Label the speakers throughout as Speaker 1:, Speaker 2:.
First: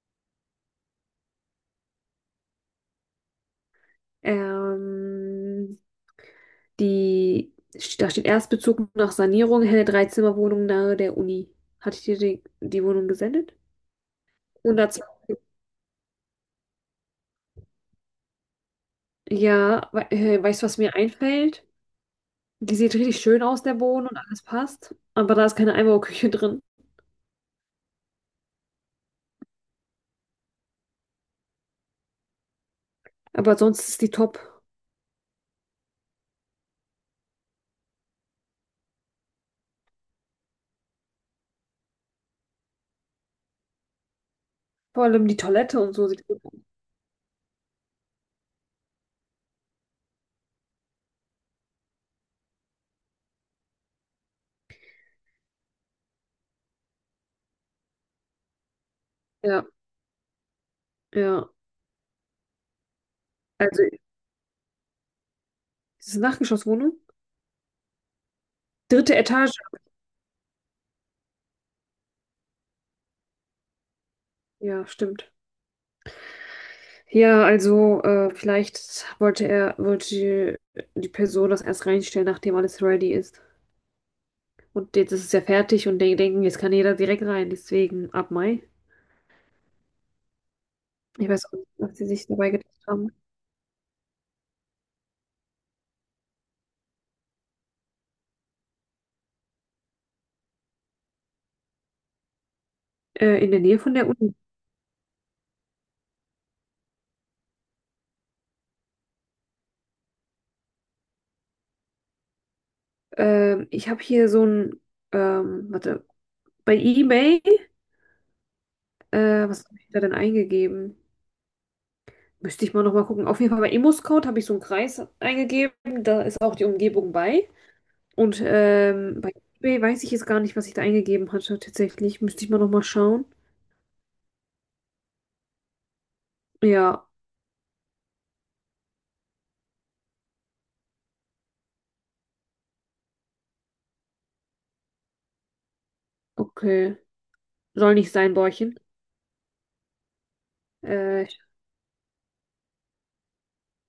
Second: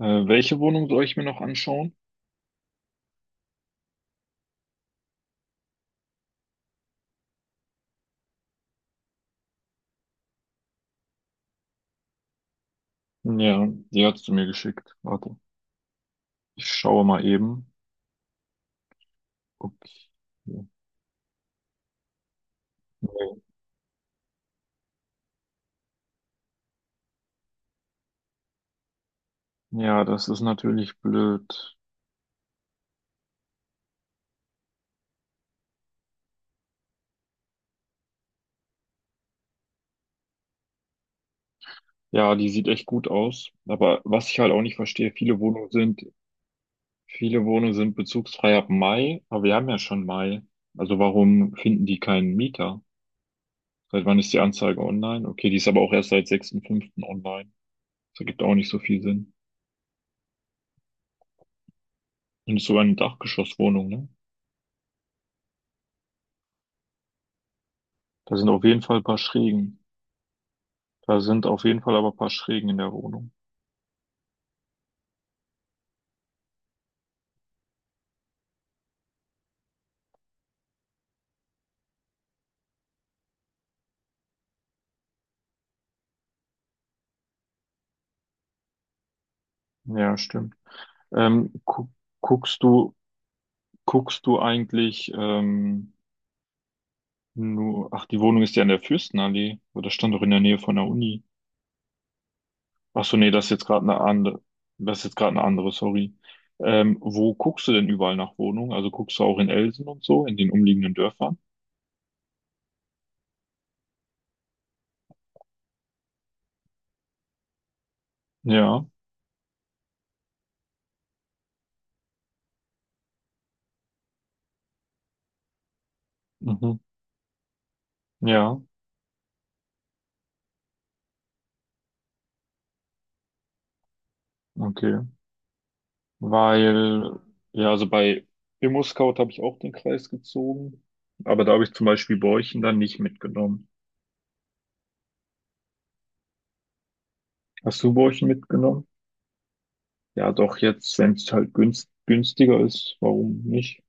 Speaker 1: Welche Wohnung soll ich mir noch anschauen?
Speaker 2: Ähm, die, da steht Erstbezug nach Sanierung, helle Dreizimmerwohnung nahe der Uni. Hatte ich dir die Wohnung gesendet?
Speaker 1: Ja, die hast du mir geschickt. Warte,
Speaker 2: 120.
Speaker 1: ich schaue mal eben.
Speaker 2: Ja,
Speaker 1: Okay.
Speaker 2: we weißt du, was mir einfällt? Die sieht richtig schön aus, der Boden und alles passt. Aber da ist keine Einbauküche drin.
Speaker 1: Ja, das ist natürlich blöd.
Speaker 2: Aber sonst ist die top.
Speaker 1: Ja, die sieht echt gut aus. Aber was ich halt auch nicht
Speaker 2: Vor
Speaker 1: verstehe,
Speaker 2: allem die Toilette und so sieht gut aus.
Speaker 1: viele Wohnungen sind bezugsfrei ab Mai, aber wir haben ja schon Mai. Also warum finden die keinen Mieter? Seit wann ist die Anzeige online? Okay, die ist aber auch erst seit 6.5. online. Das ergibt auch nicht so viel Sinn.
Speaker 2: Ja, ja.
Speaker 1: Und es ist sogar eine
Speaker 2: Also,
Speaker 1: Dachgeschosswohnung,
Speaker 2: ist
Speaker 1: ne?
Speaker 2: es eine Nachgeschosswohnung?
Speaker 1: Da sind auf jeden Fall ein
Speaker 2: Dritte
Speaker 1: paar
Speaker 2: Etage.
Speaker 1: Schrägen. Da sind auf jeden Fall aber ein paar Schrägen in der Wohnung.
Speaker 2: Ja, stimmt. Ja, also vielleicht wollte die Person das erst reinstellen, nachdem alles ready ist. Und jetzt ist es ja fertig und die denken, jetzt kann jeder direkt rein, deswegen ab Mai.
Speaker 1: Ja, stimmt.
Speaker 2: Ich weiß auch nicht,
Speaker 1: Gu
Speaker 2: was sie sich dabei
Speaker 1: guckst
Speaker 2: gedacht
Speaker 1: du,
Speaker 2: haben.
Speaker 1: guckst du eigentlich nur, ach, die Wohnung ist ja in der Fürstenallee, oder das stand doch in der Nähe von der Uni. Ach so, nee,
Speaker 2: In der Nähe von der Uni.
Speaker 1: das ist jetzt gerade eine andere, sorry. Wo guckst du denn überall nach Wohnungen? Also guckst du auch in Elsen und so, in den umliegenden Dörfern?
Speaker 2: Ich habe hier so ein, warte, bei eBay,
Speaker 1: Ja,
Speaker 2: was habe ich da denn eingegeben? Müsste ich mal nochmal gucken. Auf jeden Fall bei Immoscout habe ich so einen Kreis eingegeben, da ist auch die
Speaker 1: mhm.
Speaker 2: Umgebung bei. Und
Speaker 1: Ja,
Speaker 2: bei eBay weiß ich jetzt gar nicht, was ich da eingegeben hatte. Tatsächlich müsste ich mal nochmal schauen.
Speaker 1: okay.
Speaker 2: Ja,
Speaker 1: Weil, ja, also bei ImmoScout habe ich auch den Kreis gezogen, aber da habe ich zum Beispiel Borchen dann nicht mitgenommen.
Speaker 2: okay.
Speaker 1: Hast du
Speaker 2: Soll nicht
Speaker 1: Borchen
Speaker 2: sein, Bäuerchen.
Speaker 1: mitgenommen? Ja, doch, jetzt, wenn
Speaker 2: Äh,
Speaker 1: günstiger ist, warum nicht?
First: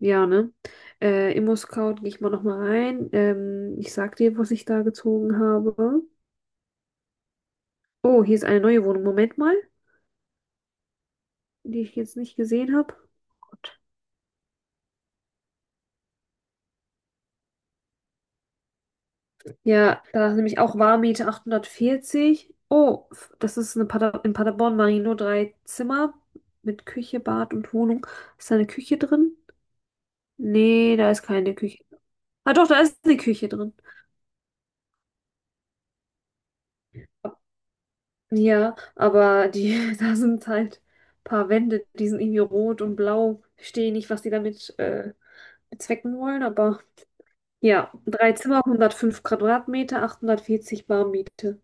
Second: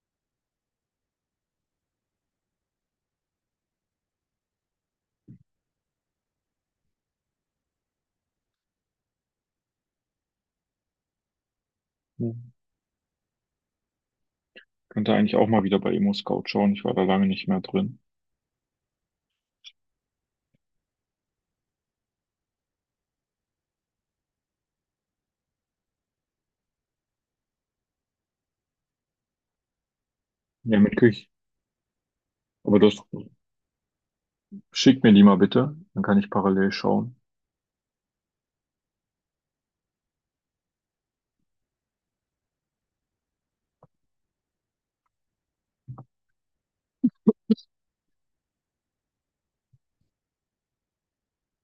Speaker 2: ja, ne? ImmoScout gehe ich mal nochmal rein. Ich sag dir, was ich da gezogen habe. Oh, hier ist eine neue Wohnung. Moment mal, die ich jetzt
Speaker 1: Ja.
Speaker 2: nicht gesehen habe. Gott.
Speaker 1: Könnte eigentlich auch mal wieder bei ImmoScout schauen. Ich war da lange nicht mehr drin.
Speaker 2: Ja, da ist nämlich auch Warmmiete 840. Oh, das ist eine Pader in Paderborn, Marino, drei Zimmer mit Küche, Bad und Wohnung. Ist da eine Küche drin?
Speaker 1: Ja, mit
Speaker 2: Nee, da ist
Speaker 1: Küche.
Speaker 2: keine Küche. Ah doch,
Speaker 1: Aber
Speaker 2: da ist
Speaker 1: das
Speaker 2: eine Küche drin.
Speaker 1: Schick mir die mal bitte, dann kann ich parallel schauen.
Speaker 2: Ja, aber die, da sind halt ein paar Wände, die sind irgendwie rot und blau. Verstehe nicht, was die damit bezwecken wollen, aber ja, drei Zimmer, 105 Quadratmeter, 840 Bar Miete.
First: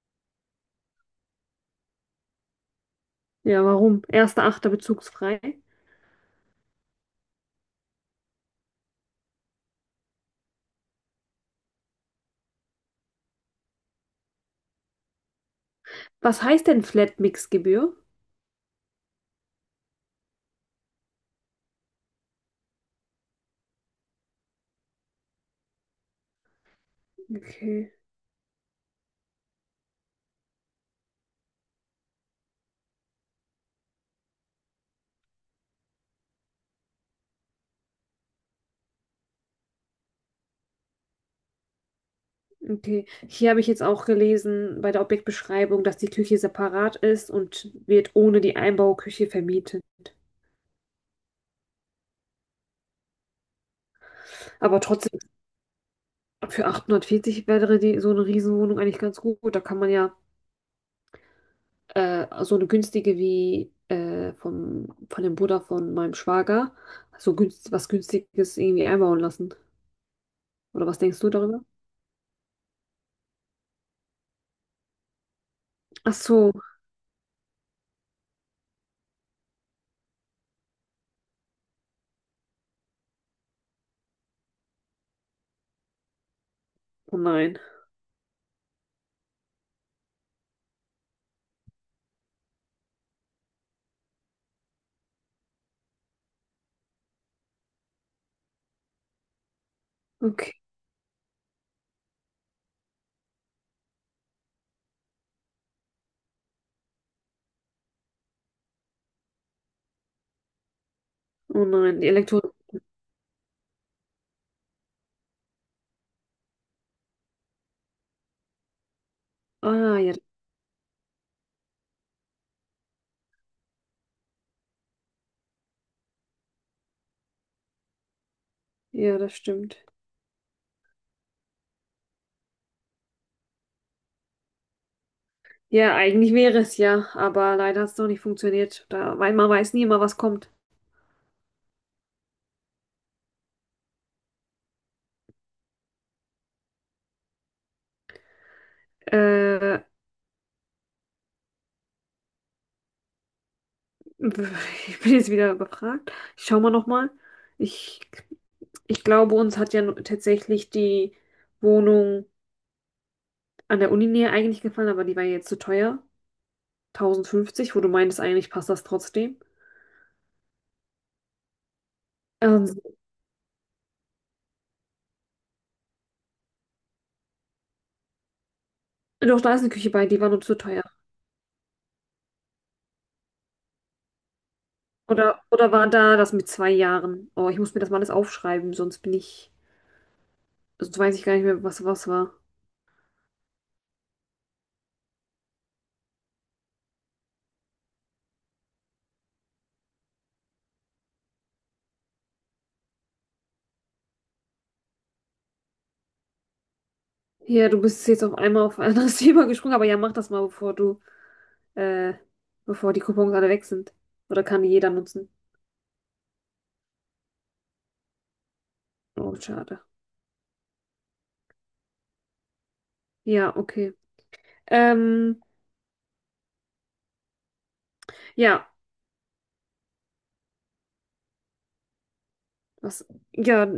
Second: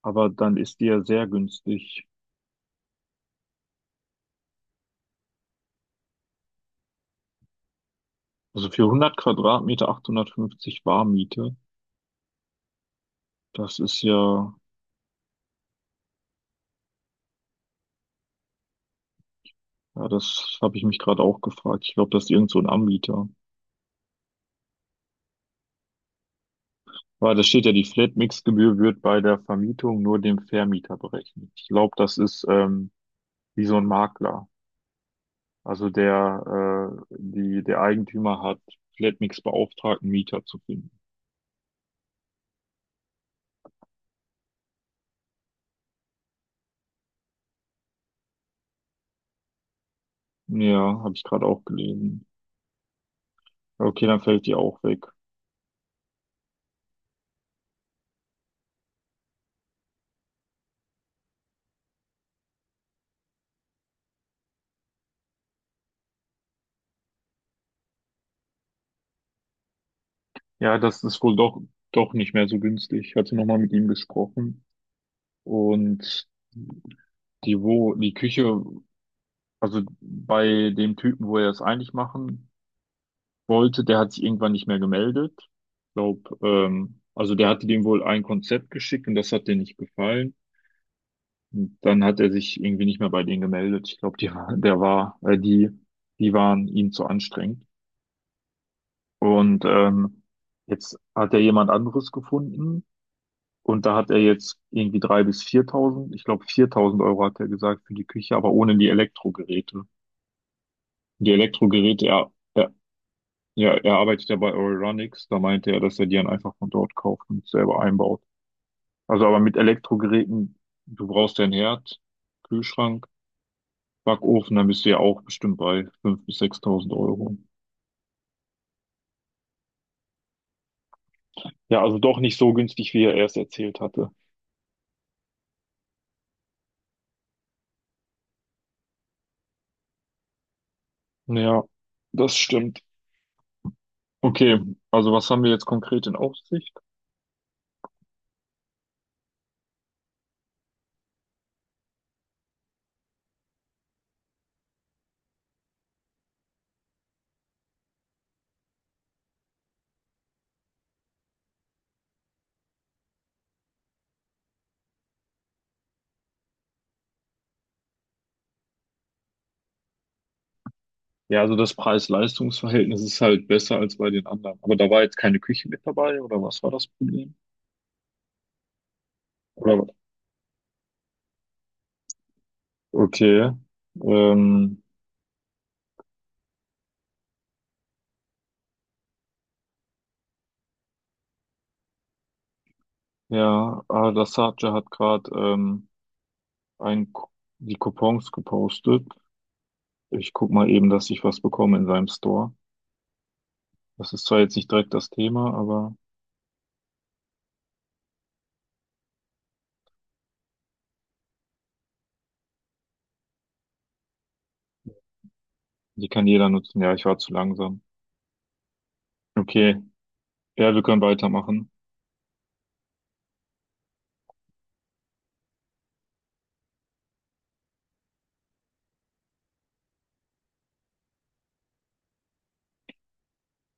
Speaker 1: Aber dann ist die ja sehr günstig.
Speaker 2: Ja, warum? Erster, achter bezugsfrei.
Speaker 1: Also für 100 Quadratmeter 850 Warmmiete, das ist ja
Speaker 2: Was heißt denn Flat-Mix-Gebühr?
Speaker 1: Ja, das habe ich mich gerade auch gefragt. Ich glaube, das ist irgend so ein Anbieter. Aber da steht ja, die
Speaker 2: Okay,
Speaker 1: Flatmix-Gebühr wird bei der Vermietung nur dem Vermieter berechnet. Ich glaube, das ist wie so ein Makler. Also der Eigentümer hat Flatmix beauftragt, einen Mieter zu finden.
Speaker 2: okay. Hier habe ich jetzt auch gelesen bei der Objektbeschreibung, dass die Küche separat ist und wird ohne die Einbauküche vermietet.
Speaker 1: Ja, habe ich gerade auch gelesen. Okay, dann fällt die
Speaker 2: Aber
Speaker 1: auch weg.
Speaker 2: trotzdem, für 840 wäre die, so eine Riesenwohnung eigentlich ganz gut. Da kann man ja so eine günstige wie von dem Bruder von meinem Schwager, was Günstiges irgendwie einbauen lassen.
Speaker 1: Ja,
Speaker 2: Oder was
Speaker 1: das
Speaker 2: denkst
Speaker 1: ist
Speaker 2: du
Speaker 1: wohl doch,
Speaker 2: darüber?
Speaker 1: doch nicht mehr so günstig. Ich hatte nochmal mit ihm gesprochen.
Speaker 2: Ach
Speaker 1: Und
Speaker 2: so,
Speaker 1: die Küche, also bei dem Typen, wo er es eigentlich machen wollte, der hat sich irgendwann nicht mehr gemeldet. Ich glaube,
Speaker 2: oh
Speaker 1: also der
Speaker 2: nein.
Speaker 1: hatte dem wohl ein Konzept geschickt und das hat dem nicht gefallen. Und dann hat er sich irgendwie nicht mehr bei denen gemeldet. Ich glaube, die, war- der war, die, die waren ihm zu anstrengend. Und
Speaker 2: Okay,
Speaker 1: jetzt hat er jemand anderes gefunden und da hat er jetzt irgendwie 3000 bis 4000, ich glaube 4000 Euro hat er gesagt für die Küche, aber ohne die Elektrogeräte. Die
Speaker 2: oh nein,
Speaker 1: Elektrogeräte,
Speaker 2: die
Speaker 1: ja,
Speaker 2: Elektro...
Speaker 1: Ja, er arbeitet ja bei Euronics. Da meinte er, dass er die dann einfach von dort kauft und selber einbaut. Also aber mit
Speaker 2: Ah, ja,
Speaker 1: Elektrogeräten, du brauchst ja einen Herd, Kühlschrank, Backofen, dann bist du ja auch bestimmt bei 5000 bis 6000 Euro.
Speaker 2: ja, das stimmt.
Speaker 1: Ja, also doch nicht so günstig, wie er erst erzählt hatte.
Speaker 2: Ja, eigentlich wäre es ja, aber leider hat es noch nicht funktioniert. Da, weil man weiß nie immer, was kommt.
Speaker 1: Ja, das stimmt. Okay, also was haben wir jetzt konkret in Aussicht?
Speaker 2: Äh, Ich bin jetzt wieder überfragt. Ich schau mal nochmal. Ich, ich glaube, uns hat ja tatsächlich die Wohnung an der Uninähe eigentlich gefallen, aber die war jetzt zu teuer. 1.050, wo du meintest, eigentlich passt das trotzdem.
Speaker 1: Ja, also das
Speaker 2: Ähm,
Speaker 1: Preis-Leistungs-Verhältnis ist halt besser als bei den anderen. Aber da war jetzt keine Küche mit dabei, oder was war das Problem?
Speaker 2: Doch, da ist eine
Speaker 1: Oder,
Speaker 2: Küche bei, die war nur zu teuer.
Speaker 1: okay. Ähm,
Speaker 2: Oder war da das mit 2 Jahren? Oh, ich muss mir das mal alles aufschreiben, sonst sonst weiß ich gar nicht mehr, was war.
Speaker 1: ja, Al-Dassaja hat gerade ein, Ku- die Coupons gepostet. Ich guck mal eben, dass ich was bekomme in seinem Store. Das ist zwar jetzt nicht direkt das Thema, aber
Speaker 2: Ja, du bist jetzt auf einmal auf ein anderes Thema gesprungen, aber ja, mach das mal, bevor du äh, bevor die Coupons alle weg sind. Oder kann die jeder nutzen?
Speaker 1: die kann jeder nutzen. Ja, ich war zu langsam.
Speaker 2: Oh,
Speaker 1: Okay,
Speaker 2: schade.
Speaker 1: ja, wir können weitermachen.
Speaker 2: Ja, okay. Ähm, ja, was, ja,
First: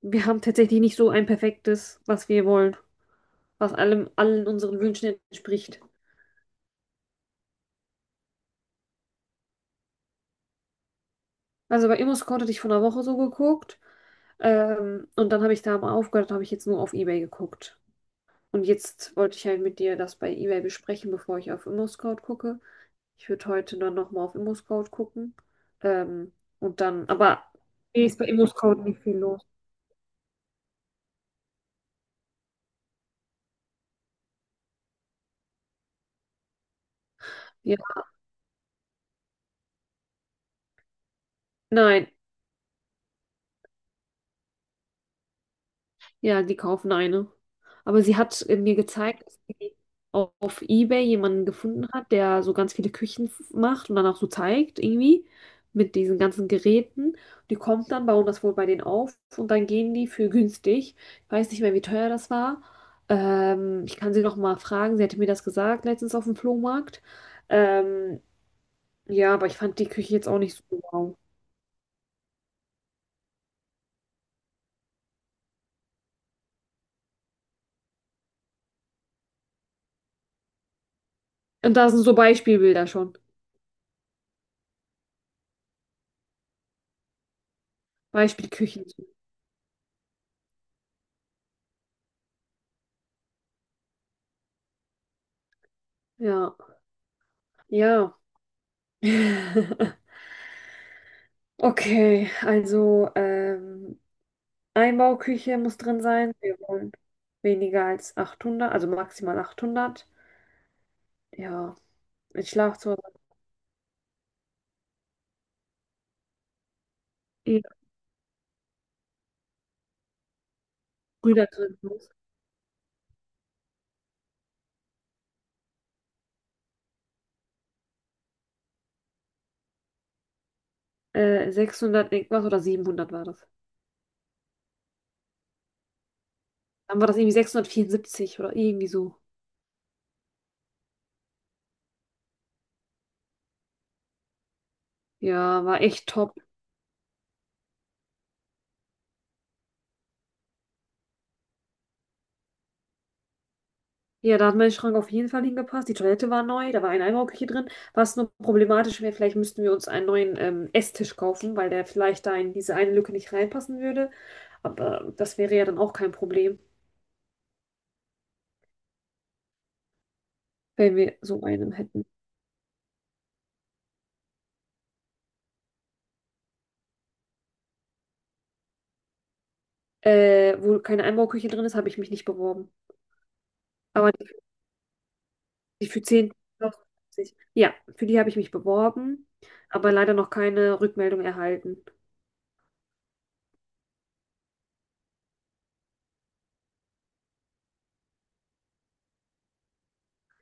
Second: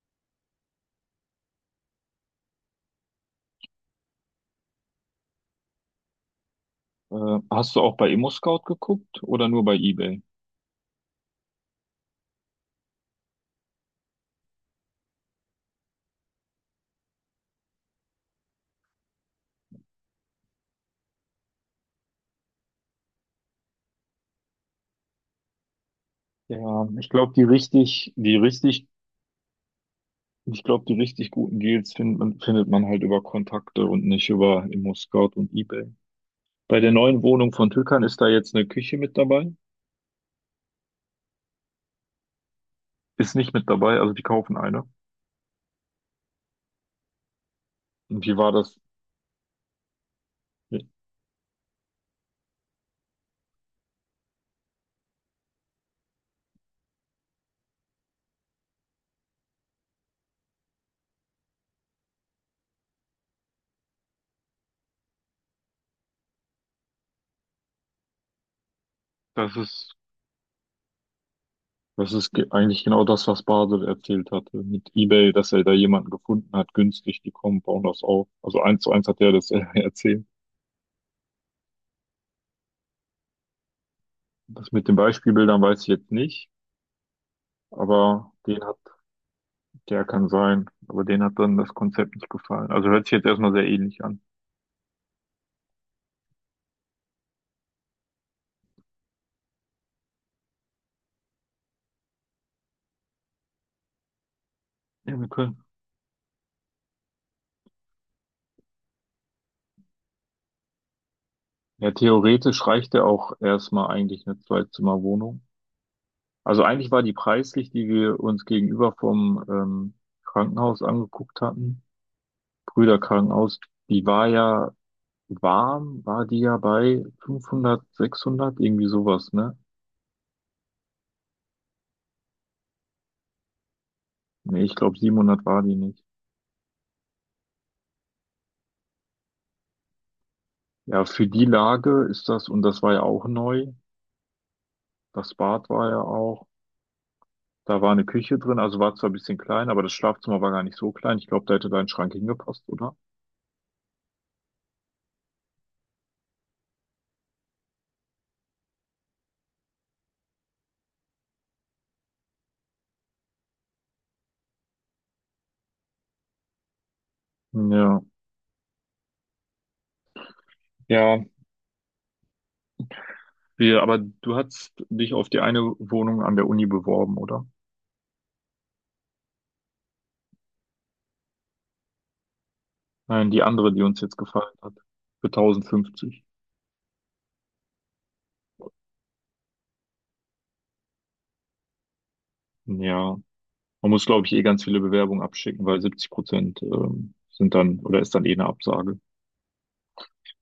Speaker 2: wir haben tatsächlich nicht so ein perfektes, was wir wollen, was allen unseren Wünschen entspricht.
Speaker 1: Hast du auch bei ImmoScout geguckt oder nur bei eBay?
Speaker 2: Also bei ImmoScout hatte ich vor einer Woche so geguckt, und dann habe ich da mal aufgehört, habe ich jetzt nur auf eBay geguckt. Und jetzt wollte ich halt mit dir das bei eBay besprechen, bevor ich auf ImmoScout gucke. Ich würde heute dann nochmal auf ImmoScout gucken. Ähm, und
Speaker 1: Ja, ich
Speaker 2: dann,
Speaker 1: glaube, die
Speaker 2: aber Nee,
Speaker 1: richtig,
Speaker 2: ist bei
Speaker 1: die
Speaker 2: ImmoScout
Speaker 1: richtig,
Speaker 2: nicht viel los.
Speaker 1: ich glaube, die richtig guten Deals findet man, halt über Kontakte und nicht über ImmoScout und eBay. Bei der neuen Wohnung von
Speaker 2: Ja,
Speaker 1: Türkan ist da jetzt eine Küche mit dabei.
Speaker 2: nein,
Speaker 1: Ist nicht mit dabei, also die kaufen eine.
Speaker 2: ja, die kaufen eine. Aber sie
Speaker 1: Und die
Speaker 2: hat
Speaker 1: war
Speaker 2: mir
Speaker 1: das,
Speaker 2: gezeigt, dass sie auf eBay jemanden gefunden hat, der so ganz viele Küchen macht und dann auch so zeigt, irgendwie, mit diesen ganzen Geräten. Die kommt dann, bauen das wohl bei denen auf und dann gehen die für günstig. Ich weiß nicht mehr, wie teuer das war. Ich kann sie noch mal fragen. Sie hatte mir das gesagt letztens auf dem Flohmarkt. Ähm, Ja, aber ich
Speaker 1: Das
Speaker 2: fand die
Speaker 1: ist,
Speaker 2: Küche jetzt auch nicht so wow.
Speaker 1: eigentlich genau das, was Basel erzählt hatte mit eBay, dass er da jemanden gefunden hat, günstig, die kommen, bauen das auf. Also eins zu eins hat er das erzählt.
Speaker 2: Und da sind so Beispielbilder schon.
Speaker 1: Das mit den Beispielbildern weiß ich jetzt nicht, aber den hat,
Speaker 2: Beispielküchen.
Speaker 1: der kann sein, aber den hat dann das Konzept nicht gefallen. Also hört sich jetzt erstmal sehr ähnlich an.
Speaker 2: Ja, ja. Okay, also
Speaker 1: Ja, wir
Speaker 2: Einbauküche
Speaker 1: können.
Speaker 2: muss drin sein. Wir wollen weniger als 800, also maximal 800. Ja,
Speaker 1: Ja,
Speaker 2: ein
Speaker 1: theoretisch reicht
Speaker 2: Schlafzimmer,
Speaker 1: ja auch erstmal eigentlich eine Zwei-Zimmer-Wohnung. Also eigentlich war die
Speaker 2: eh
Speaker 1: preislich, die wir uns gegenüber vom Krankenhaus angeguckt
Speaker 2: Brüder drin
Speaker 1: hatten,
Speaker 2: muss.
Speaker 1: Brüder Krankenhaus, die war ja warm, war die ja bei 500, 600, irgendwie sowas, ne?
Speaker 2: 600 irgendwas oder 700 war das.
Speaker 1: Nee, ich glaube 700 war die nicht.
Speaker 2: Dann war das irgendwie 674 oder irgendwie so.
Speaker 1: Ja, für die Lage ist das, und das war ja auch neu, das
Speaker 2: Ja,
Speaker 1: Bad
Speaker 2: war
Speaker 1: war ja
Speaker 2: echt top.
Speaker 1: auch, da war eine Küche drin, also war zwar ein bisschen klein, aber das Schlafzimmer war gar nicht so klein. Ich glaube, da hätte dein Schrank hingepasst, oder?
Speaker 2: Ja, da hat mein Schrank auf jeden Fall hingepasst. Die Toilette war neu, da war ein Einbauküche drin. Was nur problematisch wäre, vielleicht müssten wir uns einen neuen Esstisch kaufen, weil der vielleicht da in diese eine Lücke nicht reinpassen würde. Aber das wäre ja dann auch kein Problem,
Speaker 1: Ja.
Speaker 2: wenn wir
Speaker 1: Ja,
Speaker 2: so einen hätten.
Speaker 1: wir, aber du hast dich auf die eine Wohnung an der Uni beworben, oder?
Speaker 2: Wo keine Einbauküche drin ist, habe ich mich nicht beworben.
Speaker 1: Nein, die andere, die uns
Speaker 2: Aber
Speaker 1: jetzt
Speaker 2: die,
Speaker 1: gefallen hat. Für
Speaker 2: die für
Speaker 1: 1050.
Speaker 2: zehn, ja, für die habe ich mich beworben, aber leider noch keine Rückmeldung erhalten.
Speaker 1: Ja. Man muss, glaube ich, eh ganz viele Bewerbungen abschicken, weil 70% sind dann oder ist dann eh eine Absage.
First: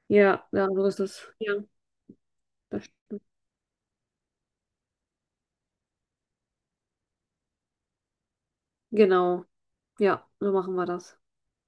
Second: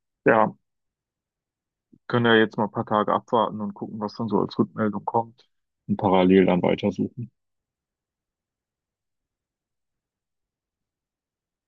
Speaker 2: Ja,
Speaker 1: Ja,
Speaker 2: ja, so ist das. Ja,
Speaker 1: können ja jetzt mal ein paar
Speaker 2: das,
Speaker 1: Tage abwarten und gucken, was dann so als Rückmeldung kommt und parallel dann weitersuchen.
Speaker 2: genau. Ja, so machen wir das.